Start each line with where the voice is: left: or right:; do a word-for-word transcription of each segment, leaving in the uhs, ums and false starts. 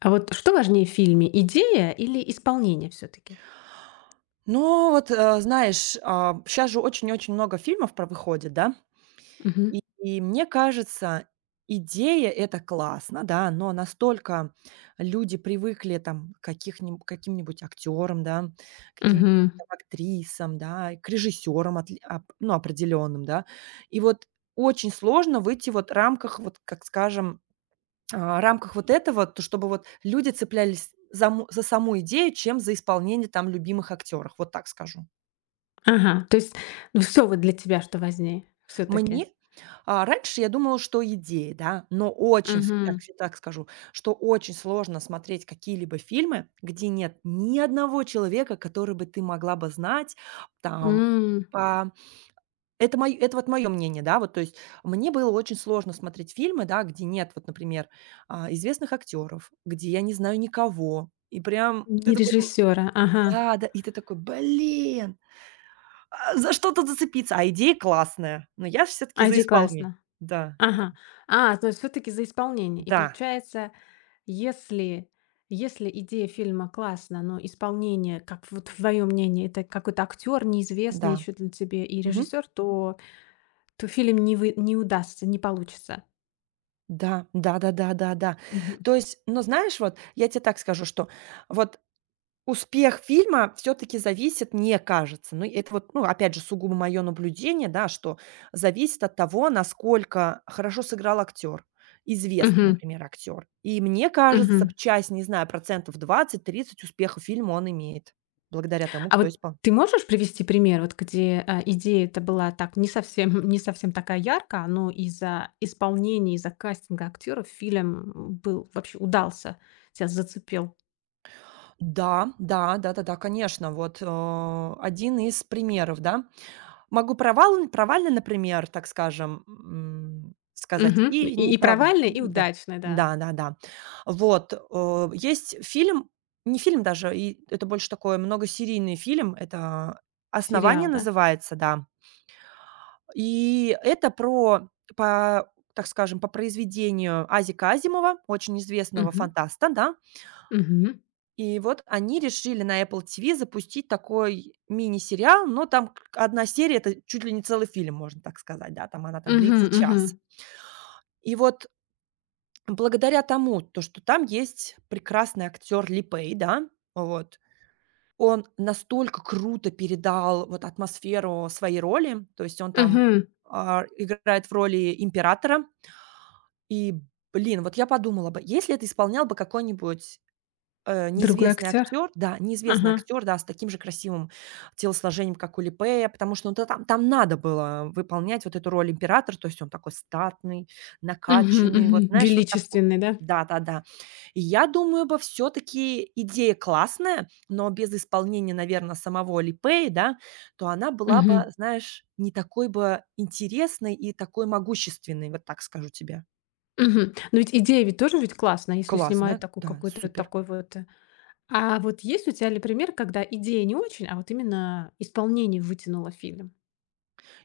left: А вот что важнее в фильме: идея или исполнение все таки?
right: Ну вот, э, знаешь, сейчас же очень и очень много фильмов про выходит, да?
left: Мгм.
right: И и мне кажется, идея- это классно, да, но настолько люди привыкли там к каких-нибудь каким-нибудь актерам, да, каким-нибудь
left: Мгм.
right: актрисам, да, и к режиссерам отли ап ну, определенным, да. И вот очень сложно выйти вот в рамках, вот как скажем, а, рамках вот этого, то чтобы вот люди цеплялись за му за саму идею, чем за исполнение там любимых актеров. Вот так скажу.
left: Ага, то есть все вот для тебя что важнее все таки?
right: Мне а, раньше я думала, что идеи, да, но очень, с-
left: Мгм.
right: так, с- так скажу, что очень сложно смотреть какие-либо фильмы, где нет ни одного человека, который бы ты могла бы знать, там,
left: М,
right: по- это, мое, это вот мое мнение, да, вот, то есть мне было очень сложно смотреть фильмы, да, где нет, вот, например, а, известных актеров, где я не знаю никого, и прям ты
left: Не
right: такой, думаешь,
left: режиссёра, ага.
right: да, да, и ты такой, блин, а, за что-то зацепиться, а идея классная. Но я все-таки за
left: Айди
right: исполнение.
left: классно.
right: Да, д
left: Ага. А, то есть все таки за исполнение. И
right: да,
left: получается, если если идея фильма классна, но исполнение, как вот твоё мнение, это какой-то актер неизвестный
right: да,
left: еще для тебе и
right: мгм,
left: режиссер, то то фильм не вы не удастся, не получится.
right: да, да-да-да-да-да.
left: Мгм.
right: То есть, но знаешь, вот я тебе так скажу, что вот успех фильма все-таки зависит, мне кажется, ну, это вот, ну, опять же, сугубо мое наблюдение, да, что зависит от того, насколько хорошо сыграл актер, известный,
left: Мгм.
right: например, актер. И мне кажется,
left: Мгм.
right: часть, не знаю, процентов двадцать-тридцать успеха фильма он имеет благодаря тому,
left: А
right: кто
left: вот
right: испол
left: ты можешь привести пример, вот где, а, идея это была так не совсем не совсем такая яркая, но из-за исполнения, из-за кастинга актеров фильм был вообще удался, тя зацепил?
right: Да, да, да-да-да, конечно. Вот, э, один из примеров, да. Могу провал провально, например, так скажем, м, сказать,
left: Мгм.
right: и
left: И
right: не
left: и
right: права.
left: провальный, и
right: Да.
left: удачный, да.
right: Да-да-да. Вот, э, есть фильм, не фильм даже, и это больше такой многосерийный фильм. Это "Основание"
left: Сериал, да?
right: называется, да. И это про по, так скажем, по произведению Азика Азимова, очень известного
left: Мгм.
right: фантаста, да.
left: Мгм.
right: И вот они решили на Apple T V запустить такой мини-сериал, но там к одна серия- это чуть ли не целый фильм, можно так сказать, да, там она там
left: Мгм,
right: длится
left: мгм.
right: час. И вот благодаря тому, то, что там есть прекрасный актер Ли Пэй, да, вот, он настолько круто передал вот атмосферу своей роли, то есть он там,
left: Мгм.
right: а, играет в роли императора. И, блин, вот я подумала бы, если это исполнял бы какой-нибудь Э,
left: Другой
right: неизвестный
left: актер?
right: актер, да, неизвестный
left: Ага.
right: актер, да, с таким же красивым телосложением, как у Ли, потому что, ну, та там там надо было выполнять вот эту роль императора, то есть он такой статный,
left: Мгм,
right: накачанный, вот,
left: мгм.
right: знаешь, вот такой.
left: Величественный, да?
right: Да-да-да. И я думаю бы, все таки идея классная, но без исполнения, наверное, самого Ли, да, то она была бы,
left: Мгм.
right: знаешь, не такой бы интересной и такой могущественной, вот так скажу тебе.
left: Мгм. Но ведь идея ведь тоже ведь классная, если снимают
right: Классная,
left: такой
right: да,
left: какой-то
right: супер.
left: такой вот э, А вот есть у тебя ли пример, когда идея не очень, а вот именно исполнение вытянуло фильм?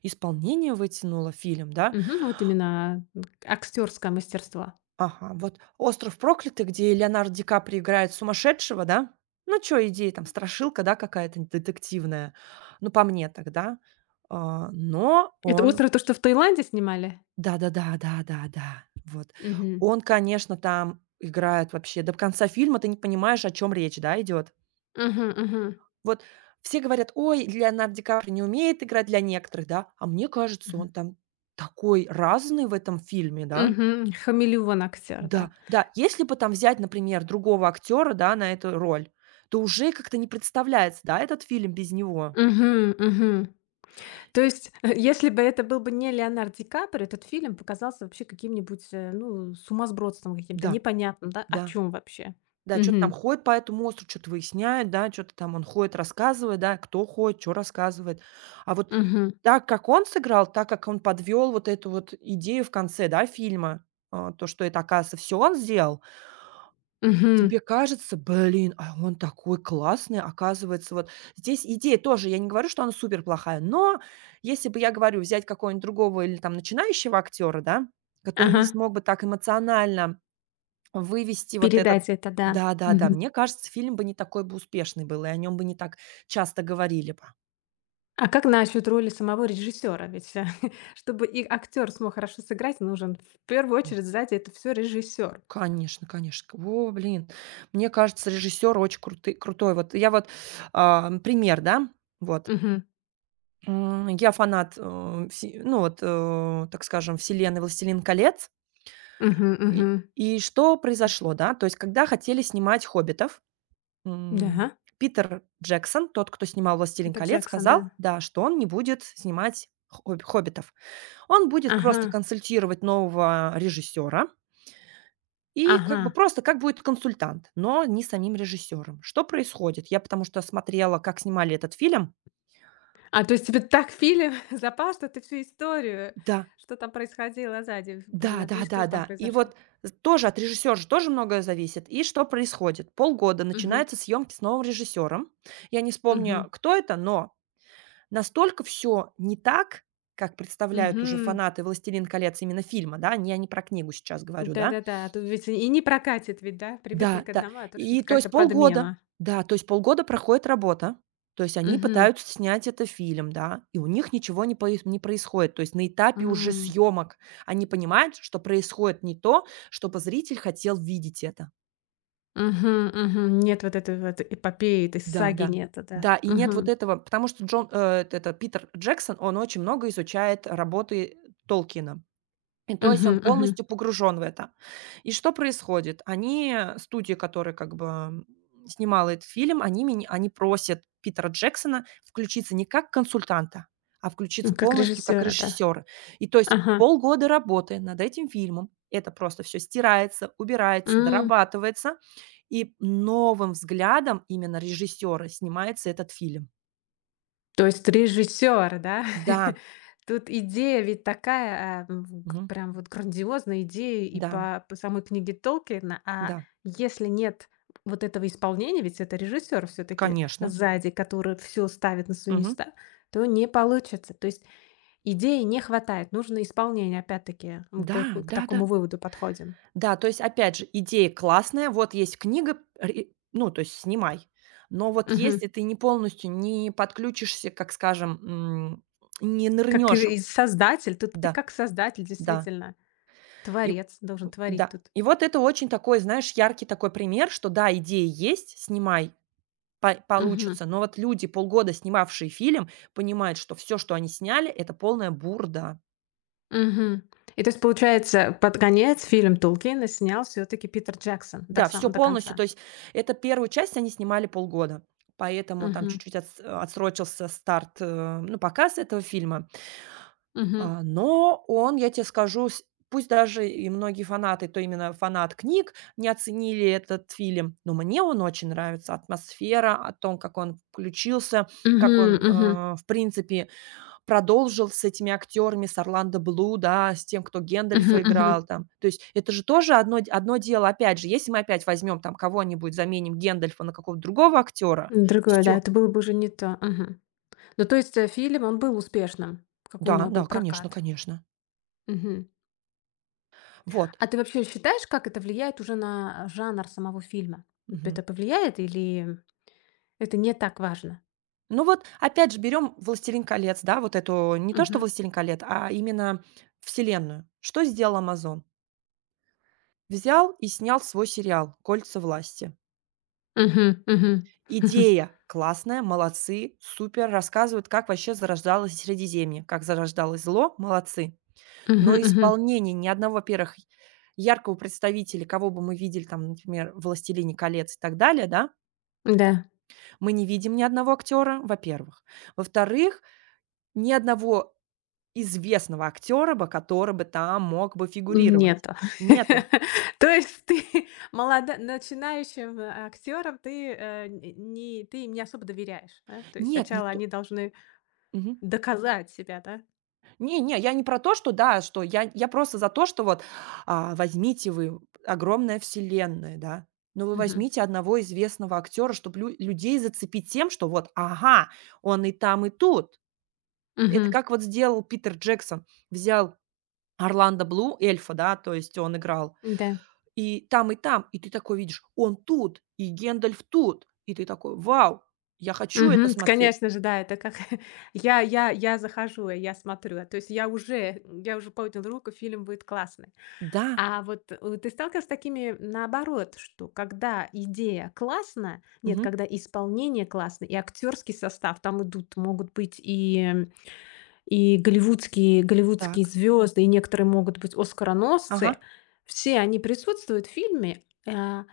right: Исполнение вытянуло, фильм, да.
left: Мгм. Вот именно актерское мастерство.
right: Ага, вот "Остров проклятых", где Леонардо Ди Каприо играет сумасшедшего, да? Ну, чё, идея там, страшилка, да, какая-то детективная, ну, по мне тогда, а, но
left: Это
right: он
left: «Остров», то, что в Таиланде снимали?
right: да-да-да, да-да-да, вот.
left: Мгм.
right: Он, конечно, там играет вообще до конца фильма ты не понимаешь, о чём речь, да, идёт.
left: Мгм, мгм.
right: Вот все говорят: "Ой, Леонардо Ди Каприо не умеет играть", для некоторых, да, а мне кажется,
left: Мгм.
right: он там такой разный в этом фильме, да.
left: Мгм. Хамелеон актер, да.
right: Да, да. Если бы там взять, например, другого актера, да, на эту роль, то уже как-то не представляется, да, этот фильм без него.
left: Мгм, мгм. То есть, если бы это был бы не Леонардо Ди Каприо, этот фильм показался вообще каким-нибудь, э, ну, сумасбродством каким-то,
right: Да,
left: непонятным, да, о
right: да,
left: чем вообще.
right: да, чё-то там
left: Мгм.
right: ходит по этому острову, чё-то выясняет, да, чё-то там он ходит, рассказывает, да, кто ходит, чё рассказывает. А вот
left: Мгм.
right: так, как он сыграл, так как он подвёл вот эту вот идею в конце, да, фильма, а, то, что это, оказывается, всё он сделал.
left: Мгм.
right: Тебе кажется: "Блин, а он такой классный". Оказывается, вот здесь идея тоже, я не говорю, что она супер плохая, но если бы я говорю взять какого-нибудь другого или там начинающего актера, да, который не
left: Ага.
right: смог бы так эмоционально вывести вот этот.
left: Передать это, да.
right: Да-да-да,
left: Мгм.
right: мне кажется, фильм бы не такой бы успешный был, и о нем бы не так часто говорили бы.
left: А как насчет роли самого режиссера? Ведь, э, чтобы и актер смог хорошо сыграть, нужен в первую
right: Ну
left: очередь сзади это все режиссер.
right: конечно, конечно. О, блин, мне кажется, режиссер очень круты крутой. Вот я вот, а, пример, да, вот.
left: Мгм.
right: М, я фанат, э, вси ну, вот, э, так скажем, вселенной "Властелин колец".
left: Мгм,
right: И
left: мгм.
right: и что произошло, да? То есть, когда хотели снимать "Хоббитов",
left: Да,
right: м, Питер Джексон, тот, кто снимал "Властелин
left: Питер
right: колец",
left: Джексон,
right: сказал,
left: да.
right: да, что он не будет снимать хоб "Хоббитов". Он будет
left: Ага,
right: просто консультировать нового режиссера и
left: ага.
right: как бы просто как будет консультант, но не самим режиссером. Что происходит? Я потому что смотрела, как снимали этот фильм.
left: А, то есть тебе так фильм запал, что ты всю историю,
right: Да.
left: что там происходило сзади,
right: Да,
left: в и
right: да,
left: что
right: да,
left: же там
right: да. И
left: произошло?
right: вот з тоже от режиссера же тоже многое зависит. И что происходит? Полгода
left: Мгм,
right: начинаются съемки с новым режиссером. Я не вспомню,
left: мгм,
right: кто это, но настолько все не так, как представляют уже
left: мгм.
right: фанаты "Властелин колец", именно фильма, да, не я не про книгу сейчас говорю, да.
left: Да-да-да, а то ведь и не прокатит ведь, да? Привыкли
right: Да,
left: к
right: да.
left: одному, а тут что-то
right: И то
left: как-то
right: есть полгода.
left: подмена.
right: Да, то есть полгода проходит работа. То есть они
left: Мгм.
right: пытаются снять это фильм, да, и у них ничего не поис не происходит. То есть на этапе уже съемок они понимают, что происходит не то, чтобы зритель хотел видеть это.
left: Мгм, мгм. Нет вот этой вот эпопеи, этой
right: Да,
left: саги
right: да.
left: нету, да.
right: Да, и нет вот
left: Мгм.
right: этого, потому что Джон э, т- это Питер Джексон, он очень много изучает работы Толкина. И то есть
left: Мгм,
right: он
left: мгм.
right: полностью погружен в это. И что происходит? Они, э, студия, которая как бы, м, снимала этот фильм, они меня они просят Питера Джексона включиться не как консультанта, а
left: Ну,
right: включиться
left: как
right: полностью как
left: режиссера, да.
right: режиссера. И то есть
left: Ага.
right: полгода работы над этим фильмом, это просто все стирается, убирается,
left: М.
right: дорабатывается, и новым взглядом именно режиссера снимается этот фильм.
left: То есть режиссёр, да?
right: Да,
left: Тут идея ведь такая, а, м, г
right: мгм,
left: прям вот грандиозная идея и
right: да,
left: по по самой книге Толкина. А
right: да, да,
left: если нет вот этого исполнения, ведь это режиссер все таки
right: конечно.
left: сзади, который все ставит на свои
right: Мгм.
left: места, то не получится. То есть Идеи не хватает, нужно исполнение, опять-таки. Мы
right: Да,
left: прихо к такому
right: да-да.
left: выводу подходим.
right: Да, то есть, опять же, идея классная, вот есть книга, ри ну, то есть снимай. Но вот
left: Мгм.
right: если ты не полностью не подключишься, как скажем, м, не
left: Как
right: нырнешь.
left: и создатель, тут ты
right: Да,
left: как создатель,
right: да.
left: действительно.
right: И
left: Творец должен творить
right: да.
left: тут.
right: И вот это очень такой, знаешь, яркий такой пример, что да, идея есть, снимай, па
left: Мгм.
right: получится. Но вот люди, полгода снимавшие фильм, понимают, что все, что они сняли- это полная бурда.
left: Мгм. И то есть, получается, под конец фильм Тулкина снял все таки Питер Джексон до
right: Да, все
left: сам до
right: полностью.
left: конца.
right: То есть это первую часть они снимали полгода, поэтому там
left: Мгм.
right: чуть-чуть отс э, отсрочился старт, э, ну, показ этого фильма.
left: Мгм.
right: А, но он, я тебе скажу, с пусть даже и многие фанаты, то именно фанат книг, не оценили этот фильм, но мне он очень нравится. Атмосфера, о том, как он включился, как
left: Мгм.
right: он, э,
left: Мгм.
right: в принципе, продолжил с этими актерами, с Орландо Блу, да, с тем, кто
left: Мгм.
right: Гэндальфа
left: Мгм.
right: играл там. То есть это же тоже одно д одно дело. Опять же, если мы опять возьмем там кого-нибудь, заменим Гэндальфа на какого-то другого актера,
left: Другое, да,
right: все.
left: это было бы уже не то. Мгм. Ну, то есть, э, фильм, он был успешным. Какой у
right: Да,
left: него был
right: да, конечно,
left: прокат?
right: конечно.
left: Мгм.
right: Вот.
left: А ты вообще считаешь, как это влияет уже на э, жанр самого фильма? Вот
right: Мгм.
left: это повлияет или это не так важно?
right: Ну вот опять же берем "Властелин колец", да, вот эту не то что
left: Мгм.
right: "Властелин колец", а именно вселенную. Что сделал "Амазон"? Взял и снял свой сериал "Кольца власти".
left: Мгм, мгм.
right: Идея классная, молодцы, супер, рассказывают, как вообще зарождалось Средиземье, как зарождалось зло, молодцы.
left: Мгм,
right: Но
left: мгм.
right: исполнение ни одного, во-первых, яркого представителя, кого бы мы видели, там, например, в "Властелине колец" и так далее, да,
left: Да,
right: мы не видим ни одного актера, во-первых. Во-вторых, ни одного известного актера бы, который бы там мог бы фигурировать.
left: нету.
right: Нету.
left: То есть ты молода начинающим э, актерам ты, э, н не ты им не особо доверяешь, да? То есть
right: Нет, не
left: сначала
right: то.
left: они должны
right: Мгм.
left: доказать себя, да?
right: Не не, я не про то, что да, что я я просто за то, что вот, а, возьмите вы огромная вселенная, да, но вы
left: Мгм,
right: возьмите одного известного актера, чтобы людей зацепить тем, что вот, ага, он и там, и тут. Это
left: мгм.
right: как вот сделал Питер Джексон. Взял Орландо Блу, эльфа, да, то есть он играл,
left: Да.
right: и там, и там. И ты такой видишь: он тут, и Гендальф тут. И ты такой: "Вау, я хочу это
left: Мгм.
right: смотреть".
left: Конечно же, да, это как я я я захожу, и я смотрю. А то есть я уже я уже поднял руку, фильм будет классный.
right: Да.
left: А вот, э, ты сталкивалась с такими, наоборот, что когда идея классная, нет,
right: Мгм.
left: когда исполнение классное, и актерский состав, там идут, могут быть и, м, и голливудские голливудские
right: Так.
left: звезды, и некоторые могут быть
right: Ага.
left: оскароносцы. Все они присутствуют в фильме, а,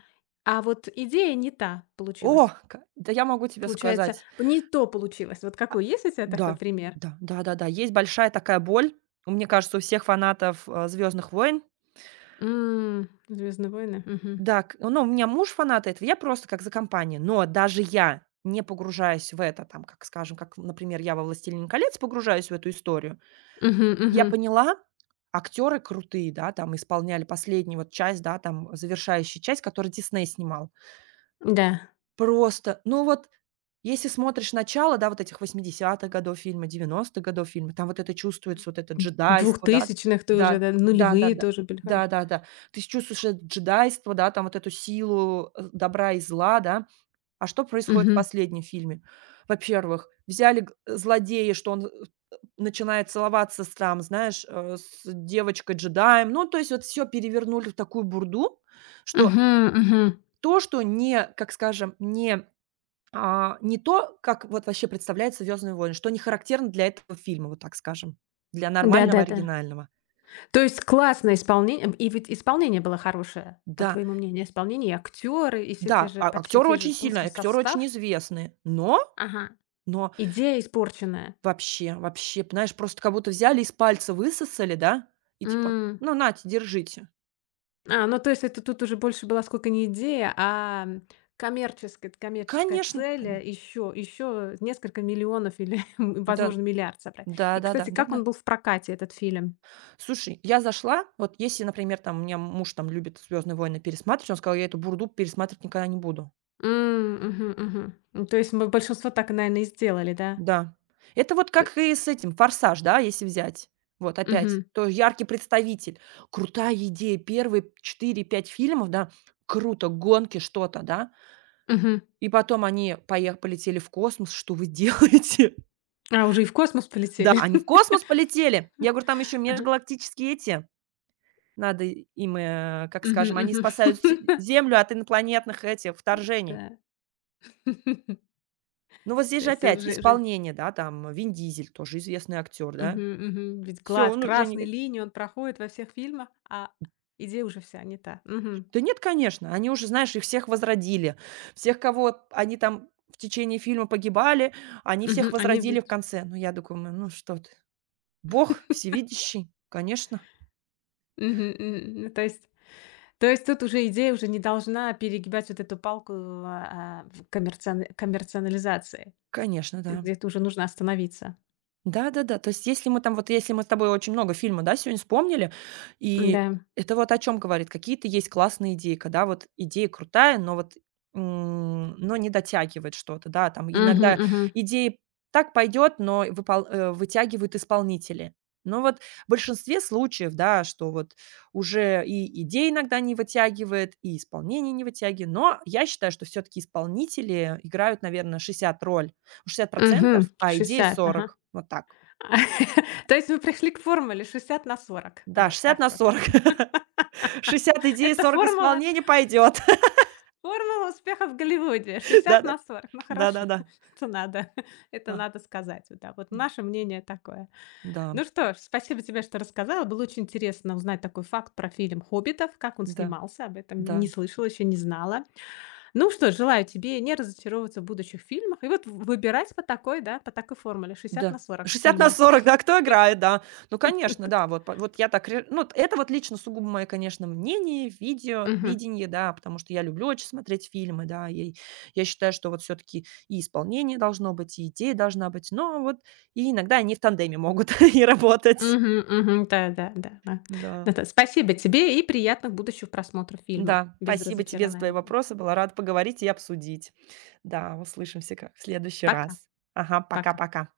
left: а вот идея не та
right: О,
left: получилась.
right: ка да я могу тебе
left: Получается,
right: сказать.
left: не то получилось. Вот
right: А,
left: какой есть у тебя такой
right: да,
left: пример?
right: да, да-да-да. Есть большая такая боль, У мне кажется, у всех фанатов, э, "Звездных войн".
left: М, «Звездные войны». Мгм.
right: Да, к ну, у меня муж фанат этого, я просто как за компанию. Но даже я, не погружаясь в это, там, как, скажем, как, например, я во "Властелин колец" погружаюсь в эту историю,
left: Мгм,
right: я
left: мгм.
right: поняла, актеры крутые, да, там исполняли последнюю вот часть, да, там, завершающую часть, которую Дисней снимал.
left: Да.
right: Просто, ну вот. Если смотришь начало, да, вот этих восьмидесятых годов фильма, девяностых годов фильма, там вот это чувствуется, вот это
left: М,
right: джедайство, да.
left: двухтысячные тоже,
right: Да,
left: да, нулевые
right: да-да-да.
left: тоже были хорошие.
right: Да-да-да. Ты чувствуешь это джедайство, да, там вот эту силу, э, добра и зла, да. А что происходит в
left: Мгм.
right: последнем фильме? Во-первых, взяли г э, злодея, что он, э, начинает целоваться с там, знаешь, э, с девочкой-джедаем. Ну, то есть вот все перевернули в такую бурду, что
left: Мгм, мгм.
right: то, что не, как скажем, не а, не то, как вот вообще представляется "Звездные войны", что не характерно для этого фильма, вот так скажем, для нормального
left: Да-да-да.
right: оригинального.
left: То есть классное исполнение, и ведь исполнение было хорошее, по
right: Да,
left: твоему мнению, исполнение, и актеры, и все те
right: да,
left: же
right: а
left: почти
right: актеры
left: те же
right: очень
left: тот же
right: сильные, актеры очень
left: состав.
right: известные, но
left: Ага.
right: но
left: Идея испорченная.
right: вообще вообще, знаешь, просто как будто взяли, из пальца высосали, да, и типа: "Ну, нате, держите".
left: А, ну то есть это тут уже больше была сколько не идея, а коммерческая коммерческая
right: Конечно,
left: цель, э,
right: конечно.
left: еще еще несколько миллионов или, м,
right: Да,
left: возможно, миллиард собрать. И,
right: да-да-да,
left: кстати, как
right: да-да.
left: он был в прокате, этот фильм?
right: Слушай, я зашла, вот если, например, там, у меня муж там любит "Звездные войны" пересматривать, он сказал: "Я эту бурду пересматривать никогда не буду".
left: М, мгм, мгм. Ну, то есть мы большинство так, наверное, и сделали, да?
right: Да. Это вот
left: Т
right: как и с этим "Форсаж", да, если взять. Вот опять
left: мгм,
right: то яркий представитель. Крутая идея. Первые четыре пять фильмов, да, круто, гонки, что-то, да.
left: мгм.
right: И потом они поех полетели в космос. Что вы делаете?
left: А, уже и в космос
right: Да,
left: полетели?
right: они в космос полетели. Я говорю, там еще
left: Ага.
right: межгалактические эти. Надо им, э, как
left: Мгм,
right: скажем, они
left: мгм.
right: спасают Се Землю от инопланетных этих вторжений.
left: Да.
right: Ну, вот здесь
left: То
right: же
left: есть
right: опять
left: уже уже.
right: исполнение, да, там Вин Дизель, тоже известный актер, да.
left: Мгм, мгм. Ведь
right: Все
left: глаз
right: он уже
left: красной
right: не.
left: линии он проходит во всех фильмах, а идея уже вся не та. Мгм.
right: Да нет, конечно, они уже, знаешь, их всех возродили. Всех, кого они там в течение фильма погибали, они всех
left: Мгм. Они б...
right: возродили в конце. Ну, я думаю, ну что ты, Бог всевидящий, конечно,
left: Мгм, м. Ну, то есть то есть тут уже идея уже не должна перегибать вот эту палку, а, а, в коммерциан коммерциализации,
right: конечно, да.
left: где-то уже нужно остановиться.
right: Да-да-да. То есть если мы там, вот если мы с тобой очень много фильмов, да, сегодня вспомнили,
left: Да.
right: и это вот о чем говорит, какие-то есть классные идеи, когда вот идея крутая, но вот, м, но не дотягивает что-то, да, там
left: Угу,
right: иногда
left: угу.
right: идеи так пойдет, но выпол э, вытягивают исполнители. Но вот в большинстве случаев, да, что вот уже и идеи иногда не вытягивает, и исполнение не вытягивает, но я считаю, что все таки исполнители играют, наверное, шестьдесят роль. шестьдесят,
left: Мгм.
right: а идеи
left: шестьдесят, ага.
right: сорок. Вот так.
left: То есть мы пришли к формуле шестьдесят на сорок.
right: Да,
left: Вот
right: шестьдесят
left: так
right: на
left: вот.
right: сорок. шестьдесят идей,
left: Это
right: сорок
left: формула
right: исполнения пойдет.
left: Формула успеха в Голливуде шестьдесят
right: Да-да.
left: на сорок. Ну хорошо,
right: Да-да-да.
left: это надо, это
right: А,
left: надо сказать. Вот, да, вот
right: м,
left: наше мнение такое.
right: да,
left: Ну что ж, спасибо тебе, что рассказала. Было очень интересно узнать такой факт про фильм «Хоббитов», как он
right: да,
left: снимался. Об этом
right: да,
left: не слышала, еще не знала. Ну что ж, желаю тебе не разочаровываться в будущих фильмах и вот в- выбирать по такой, да, по такой формуле шестьдесят на
right: да.
left: сорок
right: шестьдесят на
left: фильмы.
right: сорок, да, кто играет, да. Ну, конечно,
left: Так.
right: да, вот по вот я так ре ну, вот это вот лично сугубо мое, конечно, мнение, видео
left: Мгм.
right: видение, да, потому что я люблю очень смотреть фильмы, да, и я считаю, что вот все таки и исполнение должно быть, и идея должна быть, но вот и иногда они в тандеме могут и работать.
left: Мгм. Мгм. Да, да, да, да.
right: Да.
left: Да-да. Спасибо тебе и приятных будущих просмотров фильма
right: Да,
left: без
right: спасибо тебе за твои
left: разочарования.
right: вопросы. Была рада поговорить и обсудить. Да, услышимся как в следующий
left: Пока.
right: раз. Ага,
left: Пока.
right: пока-пока.